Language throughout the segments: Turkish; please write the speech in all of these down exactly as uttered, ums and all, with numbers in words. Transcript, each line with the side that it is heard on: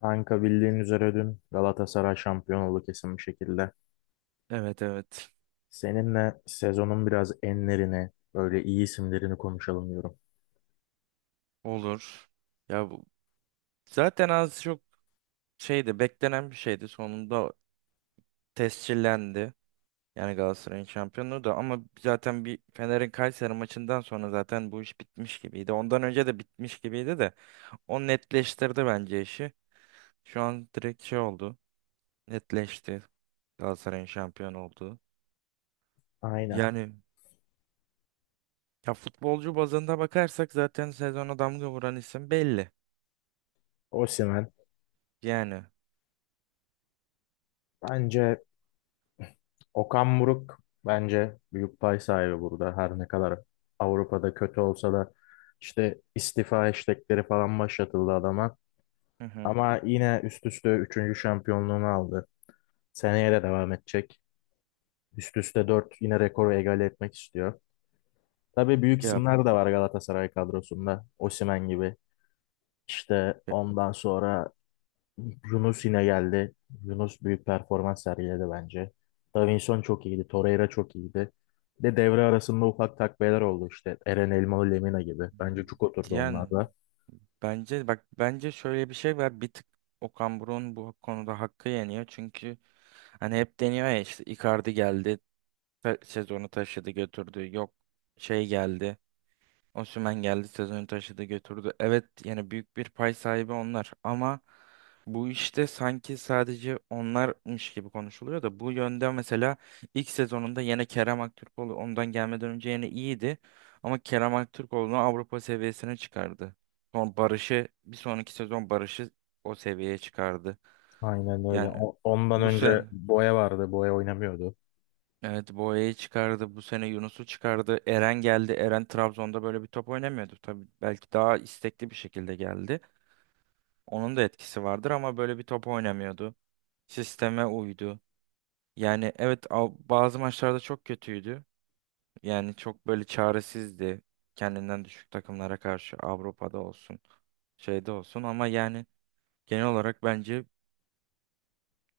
left: Kanka bildiğin üzere dün Galatasaray şampiyon oldu kesin bir şekilde.
right: Evet, evet.
left: Seninle sezonun biraz enlerini, böyle iyi isimlerini konuşalım diyorum.
right: Olur. Ya bu zaten az çok şeydi, beklenen bir şeydi. Sonunda tescillendi. Yani Galatasaray'ın şampiyonluğu da, ama zaten bir Fener'in Kayseri maçından sonra zaten bu iş bitmiş gibiydi. Ondan önce de bitmiş gibiydi de o netleştirdi bence işi. Şu an direkt şey oldu. Netleşti. Galatasaray'ın şampiyon olduğu.
left: Aynen.
right: Yani ya futbolcu bazında bakarsak zaten sezona damga vuran isim belli.
left: Osimhen.
right: Yani.
left: Bence Okan Buruk bence büyük pay sahibi burada. Her ne kadar Avrupa'da kötü olsa da işte istifa istekleri falan başlatıldı adama.
right: Hı hı.
left: Ama yine üst üste üçüncü şampiyonluğunu aldı. Seneye de devam edecek. Üst üste dört yine rekoru egale etmek istiyor. Tabii büyük
right: Ya
left: isimler de var Galatasaray kadrosunda. Osimhen gibi. İşte
right: e,
left: ondan sonra Yunus yine geldi. Yunus büyük performans sergiledi bence. Davinson çok iyiydi. Torreira çok iyiydi. Bir de devre arasında ufak takviyeler oldu işte. Eren Elmalı Lemina gibi. Bence çok oturdu
right: yani
left: onlar da.
right: bence bak, bence şöyle bir şey var. Bir tık Okan Buruk'un bu konuda hakkı yeniyor. Çünkü hani hep deniyor ya, işte Icardi geldi, ta- sezonu taşıdı, götürdü. Yok şey geldi. Osimhen geldi, sezonu taşıdı, götürdü. Evet, yani büyük bir pay sahibi onlar, ama bu işte sanki sadece onlarmış gibi konuşuluyor da bu yönde, mesela ilk sezonunda yine Kerem Aktürkoğlu ondan gelmeden önce yine iyiydi ama Kerem Aktürkoğlu'nu Avrupa seviyesine çıkardı. Son Barış'ı, bir sonraki sezon Barış'ı o seviyeye çıkardı.
left: Aynen öyle.
right: Yani
left: O- Ondan
right: bu sene
left: önce Boya vardı. Boya oynamıyordu.
right: evet, Boya'yı çıkardı. Bu sene Yunus'u çıkardı. Eren geldi. Eren Trabzon'da böyle bir top oynamıyordu. Tabii belki daha istekli bir şekilde geldi. Onun da etkisi vardır ama böyle bir top oynamıyordu. Sisteme uydu. Yani evet, al- bazı maçlarda çok kötüydü. Yani çok böyle çaresizdi. Kendinden düşük takımlara karşı Avrupa'da olsun, şeyde olsun, ama yani genel olarak bence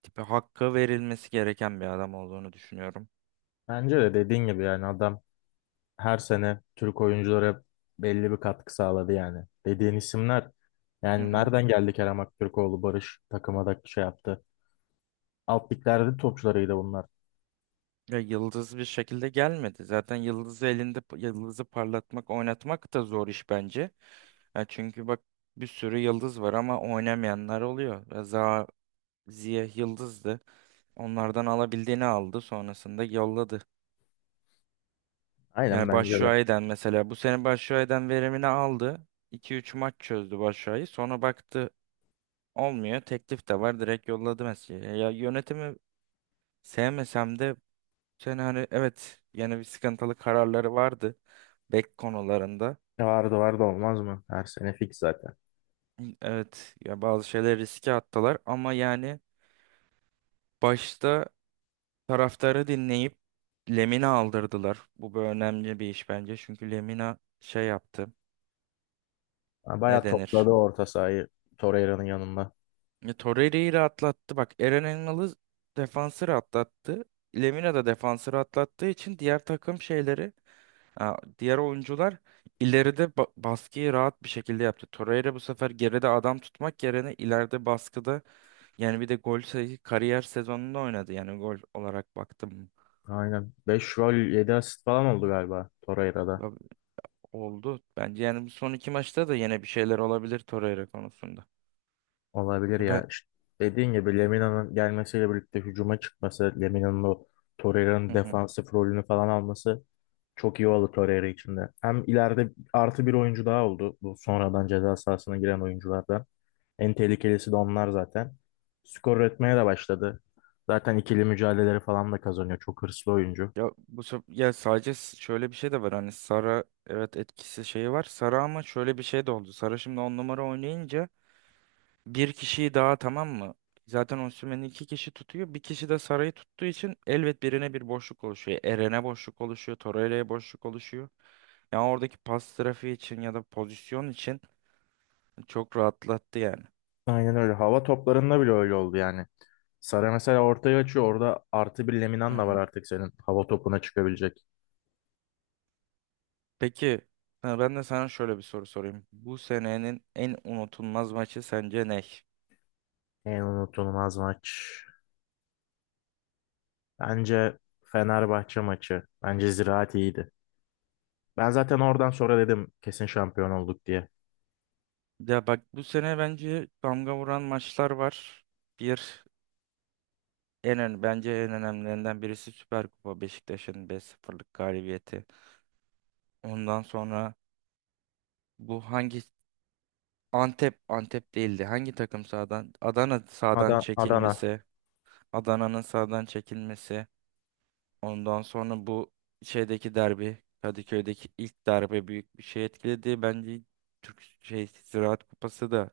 right: tipi, hakkı verilmesi gereken bir adam olduğunu düşünüyorum.
left: Bence de dediğin gibi yani adam her sene Türk oyunculara belli bir katkı sağladı yani. Dediğin isimler
right: Hı
left: yani
right: hı.
left: nereden geldi Kerem Aktürkoğlu, Barış takıma da şey yaptı. Alt liglerde de topçularıydı bunlar.
right: Ya yıldız bir şekilde gelmedi. Zaten yıldızı elinde yıldızı parlatmak, oynatmak da zor iş bence. Ya çünkü bak, bir sürü yıldız var ama oynamayanlar oluyor. Ya Za Ziya yıldızdı. Onlardan alabildiğini aldı, sonrasında yolladı.
left: Aynen
right: Yani
left: bence de.
right: Başşuay'dan, mesela bu sene Başşuay'dan verimini aldı. iki üç maç çözdü Başşuay'ı. Sonra baktı olmuyor. Teklif de var. Direkt yolladı mesela. Ya yönetimi sevmesem de yani hani evet, yine bir sıkıntılı kararları vardı bek konularında.
left: E Vardı vardı olmaz mı? Her sene fix zaten.
right: Evet ya, bazı şeyleri riske attılar ama yani başta taraftarı dinleyip Lemina aldırdılar. Bu bir önemli bir iş bence. Çünkü Lemina şey yaptı.
left: Ha,
right: Ne
left: bayağı topladı
right: denir?
left: orta sahayı Torreira'nın yanında.
right: Ya, Torreira'yı rahatlattı. Bak, Eren Engel'i, defansı rahatlattı. Lemina da defansı rahatlattığı için diğer takım şeyleri, ha, diğer oyuncular ileride ba- baskıyı rahat bir şekilde yaptı. Torreira bu sefer geride adam tutmak yerine ileride baskıda, yani bir de gol sayı kariyer sezonunda oynadı. Yani gol olarak baktım
left: Aynen. Beş gol yedi asist falan oldu galiba Torreira'da.
right: ba- oldu. Bence yani bu son iki maçta da yine bir şeyler olabilir Torreira konusunda.
left: Olabilir
right: E ben,
left: ya. İşte dediğin gibi Lemina'nın gelmesiyle birlikte hücuma çıkması, Lemina'nın o
right: hı
left: Torreira'nın
right: hı.
left: defansif rolünü falan alması çok iyi oldu Torreira için de. Hem ileride artı bir oyuncu daha oldu. Bu sonradan ceza sahasına giren oyunculardan. En tehlikelisi de onlar zaten. Skor üretmeye de başladı. Zaten ikili mücadeleleri falan da kazanıyor. Çok hırslı oyuncu.
right: Ya bu sef- ya sadece s- şöyle bir şey de var, hani Sara, evet, etkisi şeyi var. Sara ama şöyle bir şey de oldu. Sara şimdi on numara oynayınca bir kişiyi daha, tamam mı? Zaten Osimhen'i iki kişi tutuyor. Bir kişi de Saray'ı tuttuğu için elbet birine bir boşluk oluşuyor. Eren'e boşluk oluşuyor. Torreira'ya boşluk oluşuyor. Yani oradaki pas trafiği için ya da pozisyon için çok rahatlattı yani.
left: Aynen öyle. Hava toplarında bile öyle oldu yani. Sara mesela ortaya açıyor. Orada artı bir
right: Hı
left: Leminan da var
right: hı.
left: artık senin. Hava topuna çıkabilecek.
right: Peki, ha, ben de sana şöyle bir soru sorayım. Bu senenin en unutulmaz maçı sence ne?
left: En unutulmaz maç. Bence Fenerbahçe maçı. Bence Ziraat iyiydi. Ben zaten oradan sonra dedim kesin şampiyon olduk diye.
right: Ya bak, bu sene bence damga vuran maçlar var. Bir, en ön- bence en önemlilerinden birisi Süper Kupa Beşiktaş'ın beş sıfırlık galibiyeti. Ondan sonra bu hangi, Antep, Antep değildi. Hangi takım sağdan? Adana sağdan
left: Ada- Adana.
right: çekilmesi. Adana'nın sağdan çekilmesi. Ondan sonra bu şeydeki derbi, Kadıköy'deki ilk derbi büyük bir şey etkiledi. Bence Türk şey Ziraat Kupası da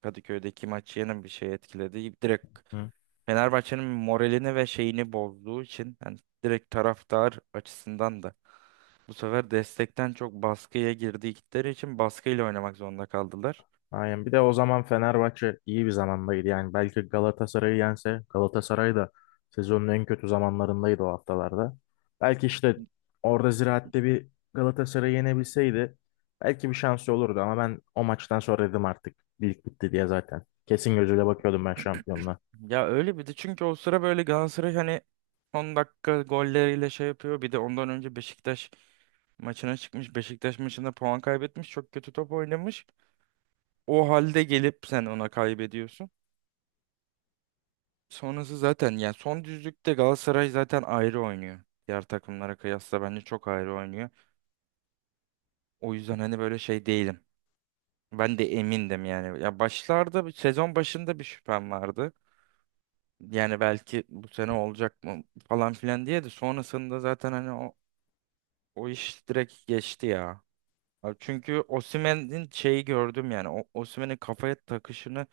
right: Kadıköy'deki maçı yine bir şey etkiledi. Direkt
left: Hı.
right: Fenerbahçe'nin moralini ve şeyini bozduğu için yani direkt taraftar açısından da bu sefer destekten çok baskıya girdikleri için baskıyla oynamak zorunda kaldılar.
left: Aynen. Bir de o zaman Fenerbahçe iyi bir zamandaydı. Yani belki Galatasaray'ı yense Galatasaray da sezonun en kötü zamanlarındaydı o haftalarda. Belki işte orada Ziraat'te bir Galatasaray'ı yenebilseydi belki bir şansı olurdu ama ben o maçtan sonra dedim artık lig bitti diye zaten. Kesin gözüyle bakıyordum ben şampiyonluğa.
right: Ya öyle, bir de çünkü o sıra böyle Galatasaray hani on dakika golleriyle şey yapıyor. Bir de ondan önce Beşiktaş maçına çıkmış. Beşiktaş maçında puan kaybetmiş. Çok kötü top oynamış. O halde gelip sen ona kaybediyorsun. Sonrası zaten yani son düzlükte Galatasaray zaten ayrı oynuyor. Diğer takımlara kıyasla bence çok ayrı oynuyor. O yüzden hani böyle şey değilim. Ben de emindim yani. Ya başlarda, sezon başında bir şüphem vardı. Yani belki bu sene olacak mı falan filan diye, de sonrasında zaten hani o, o iş direkt geçti ya. Abi çünkü Osimhen'in şeyi gördüm yani. O, Osimhen'in kafaya takışını,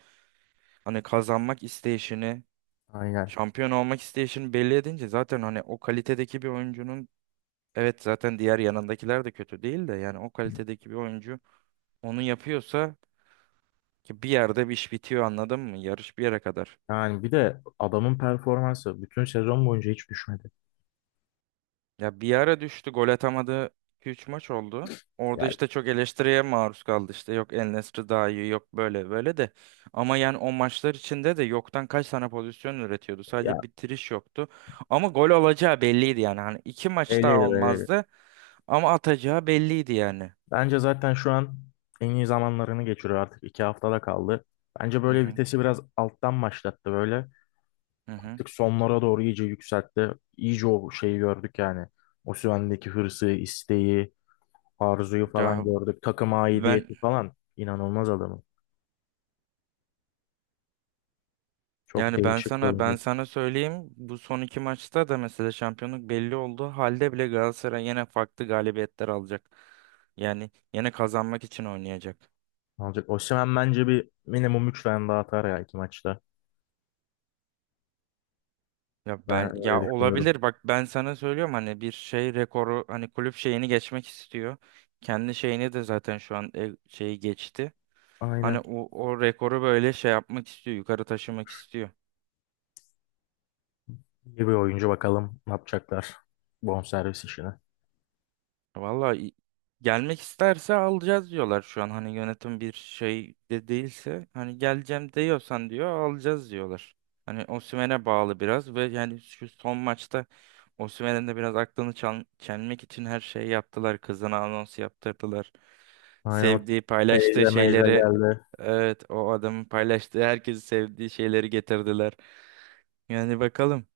right: hani kazanmak isteyişini,
left: Aynen.
right: şampiyon olmak isteyişini belli edince zaten hani o kalitedeki bir oyuncunun, evet zaten diğer yanındakiler de kötü değil de, yani o kalitedeki bir oyuncu onu yapıyorsa, ki bir yerde bir iş bitiyor, anladın mı? Yarış bir yere kadar.
left: Yani bir de adamın performansı bütün sezon boyunca hiç düşmedi.
right: Ya bir ara düştü, gol atamadı, iki üç maç oldu. Orada
left: Yani
right: işte çok eleştiriye maruz kaldı, işte yok El Nesri daha iyi, yok böyle böyle de. Ama yani o maçlar içinde de yoktan kaç tane pozisyon üretiyordu.
left: ya,
right: Sadece bitiriş yoktu. Ama gol olacağı belliydi yani. Hani iki maç daha
left: öyleydi öyleydi.
right: olmazdı ama atacağı belliydi yani.
left: Bence zaten şu an en iyi zamanlarını geçiriyor artık. İki haftada kaldı. Bence
right: Hı
left: böyle
right: hı
left: vitesi biraz alttan başlattı böyle.
right: hı hı.
left: Artık sonlara doğru iyice yükseltti. İyice o şeyi gördük yani. O Osimhen'deki hırsı, isteği, arzuyu falan
right: Ya
left: gördük. Takıma
right: ben,
left: aidiyeti falan. İnanılmaz adamı. Çok
right: yani ben
left: değişik bir
right: sana ben
left: oyuncu.
right: sana söyleyeyim, bu son iki maçta da mesela şampiyonluk belli oldu halde bile Galatasaray yine farklı galibiyetler alacak. Yani yine kazanmak için oynayacak.
left: Alacak. Osimhen bence bir minimum üç tane daha atar ya iki maçta.
right: Ya
left: Ben
right: ben,
left: öyle
right: ya
left: düşünüyorum.
right: olabilir, bak ben sana söylüyorum, hani bir şey rekoru, hani kulüp şeyini geçmek istiyor. Kendi şeyini de zaten şu an e- şeyi geçti. Hani
left: Aynen.
right: o, o rekoru böyle şey yapmak istiyor, yukarı taşımak istiyor.
left: İyi bir oyuncu, bakalım ne yapacaklar. Bonservis işine.
right: Valla i- gelmek isterse alacağız diyorlar şu an. Hani yönetim bir şey de değilse, hani geleceğim diyorsan diyor, alacağız diyorlar. Hani Osimhen'e bağlı biraz, ve yani şu son maçta Osimhen'in de biraz aklını çel- çelmek için her şeyi yaptılar. Kızına anons yaptırdılar.
left: Aynen o
right: Sevdiği, paylaştığı
left: teyze meyze
right: şeyleri,
left: geldi.
right: evet o adamın paylaştığı herkesi, sevdiği şeyleri getirdiler. Yani bakalım.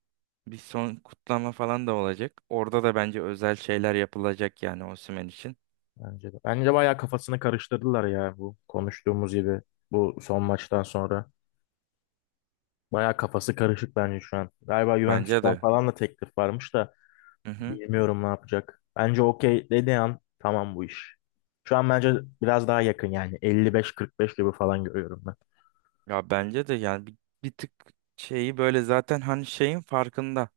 right: Bir son kutlama falan da olacak. Orada da bence özel şeyler yapılacak yani Osimhen için.
left: Bence de. Bence bayağı kafasını karıştırdılar ya bu konuştuğumuz gibi bu son maçtan sonra. Bayağı kafası karışık bence şu an. Galiba
right: Bence
left: Juventus'tan
right: de.
left: falan da teklif varmış da
right: Hı hı.
left: bilmiyorum ne yapacak. Bence okey dediği an tamam bu iş. Şu an bence biraz daha yakın yani elli beş kırk beş gibi falan görüyorum ben.
right: Ya bence de yani bir, bir tık şeyi böyle zaten hani şeyin farkında.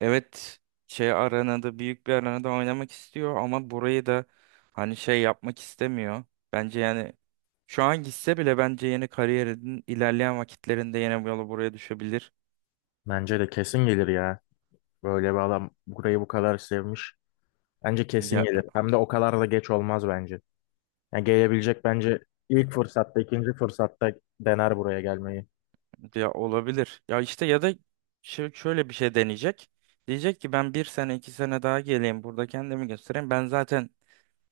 right: Evet, şey arenada, büyük bir arenada oynamak istiyor ama burayı da hani şey yapmak istemiyor. Bence yani şu an gitse bile bence yeni kariyerinin ilerleyen vakitlerinde yine bu yola, buraya düşebilir.
left: Bence de kesin gelir ya. Böyle bir adam burayı bu kadar sevmiş. Bence kesin
right: Ya,
left: gelir. Hem de o kadar da geç olmaz bence. Yani gelebilecek bence ilk fırsatta, ikinci fırsatta dener buraya gelmeyi.
right: ya olabilir. Ya işte ya da şö- şöyle bir şey deneyecek. Diyecek ki ben bir sene iki sene daha geleyim burada, kendimi göstereyim. Ben zaten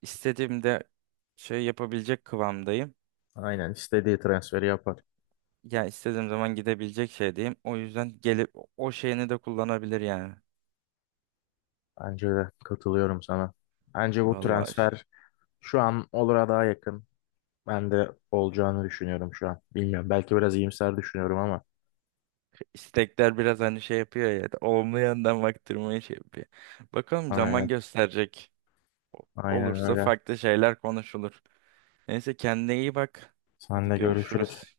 right: istediğimde şey yapabilecek kıvamdayım.
left: Aynen istediği transferi yapar.
right: Ya istediğim zaman gidebilecek şeydeyim. O yüzden gelip o şeyini de kullanabilir yani.
left: Bence de katılıyorum sana. Bence bu
right: Vallahi
left: transfer şu an olura daha yakın. Ben de olacağını düşünüyorum şu an. Bilmiyorum. Belki biraz iyimser düşünüyorum ama.
right: istekler biraz hani şey yapıyor ya. Olumlu yandan baktırmayı şey yapıyor. Bakalım, zaman
left: Aynen.
right: gösterecek. O-
left: Aynen
right: Olursa
left: öyle.
right: farklı şeyler konuşulur. Neyse, kendine iyi bak.
left: Sen
right: Hadi
left: de görüşürüz.
right: görüşürüz.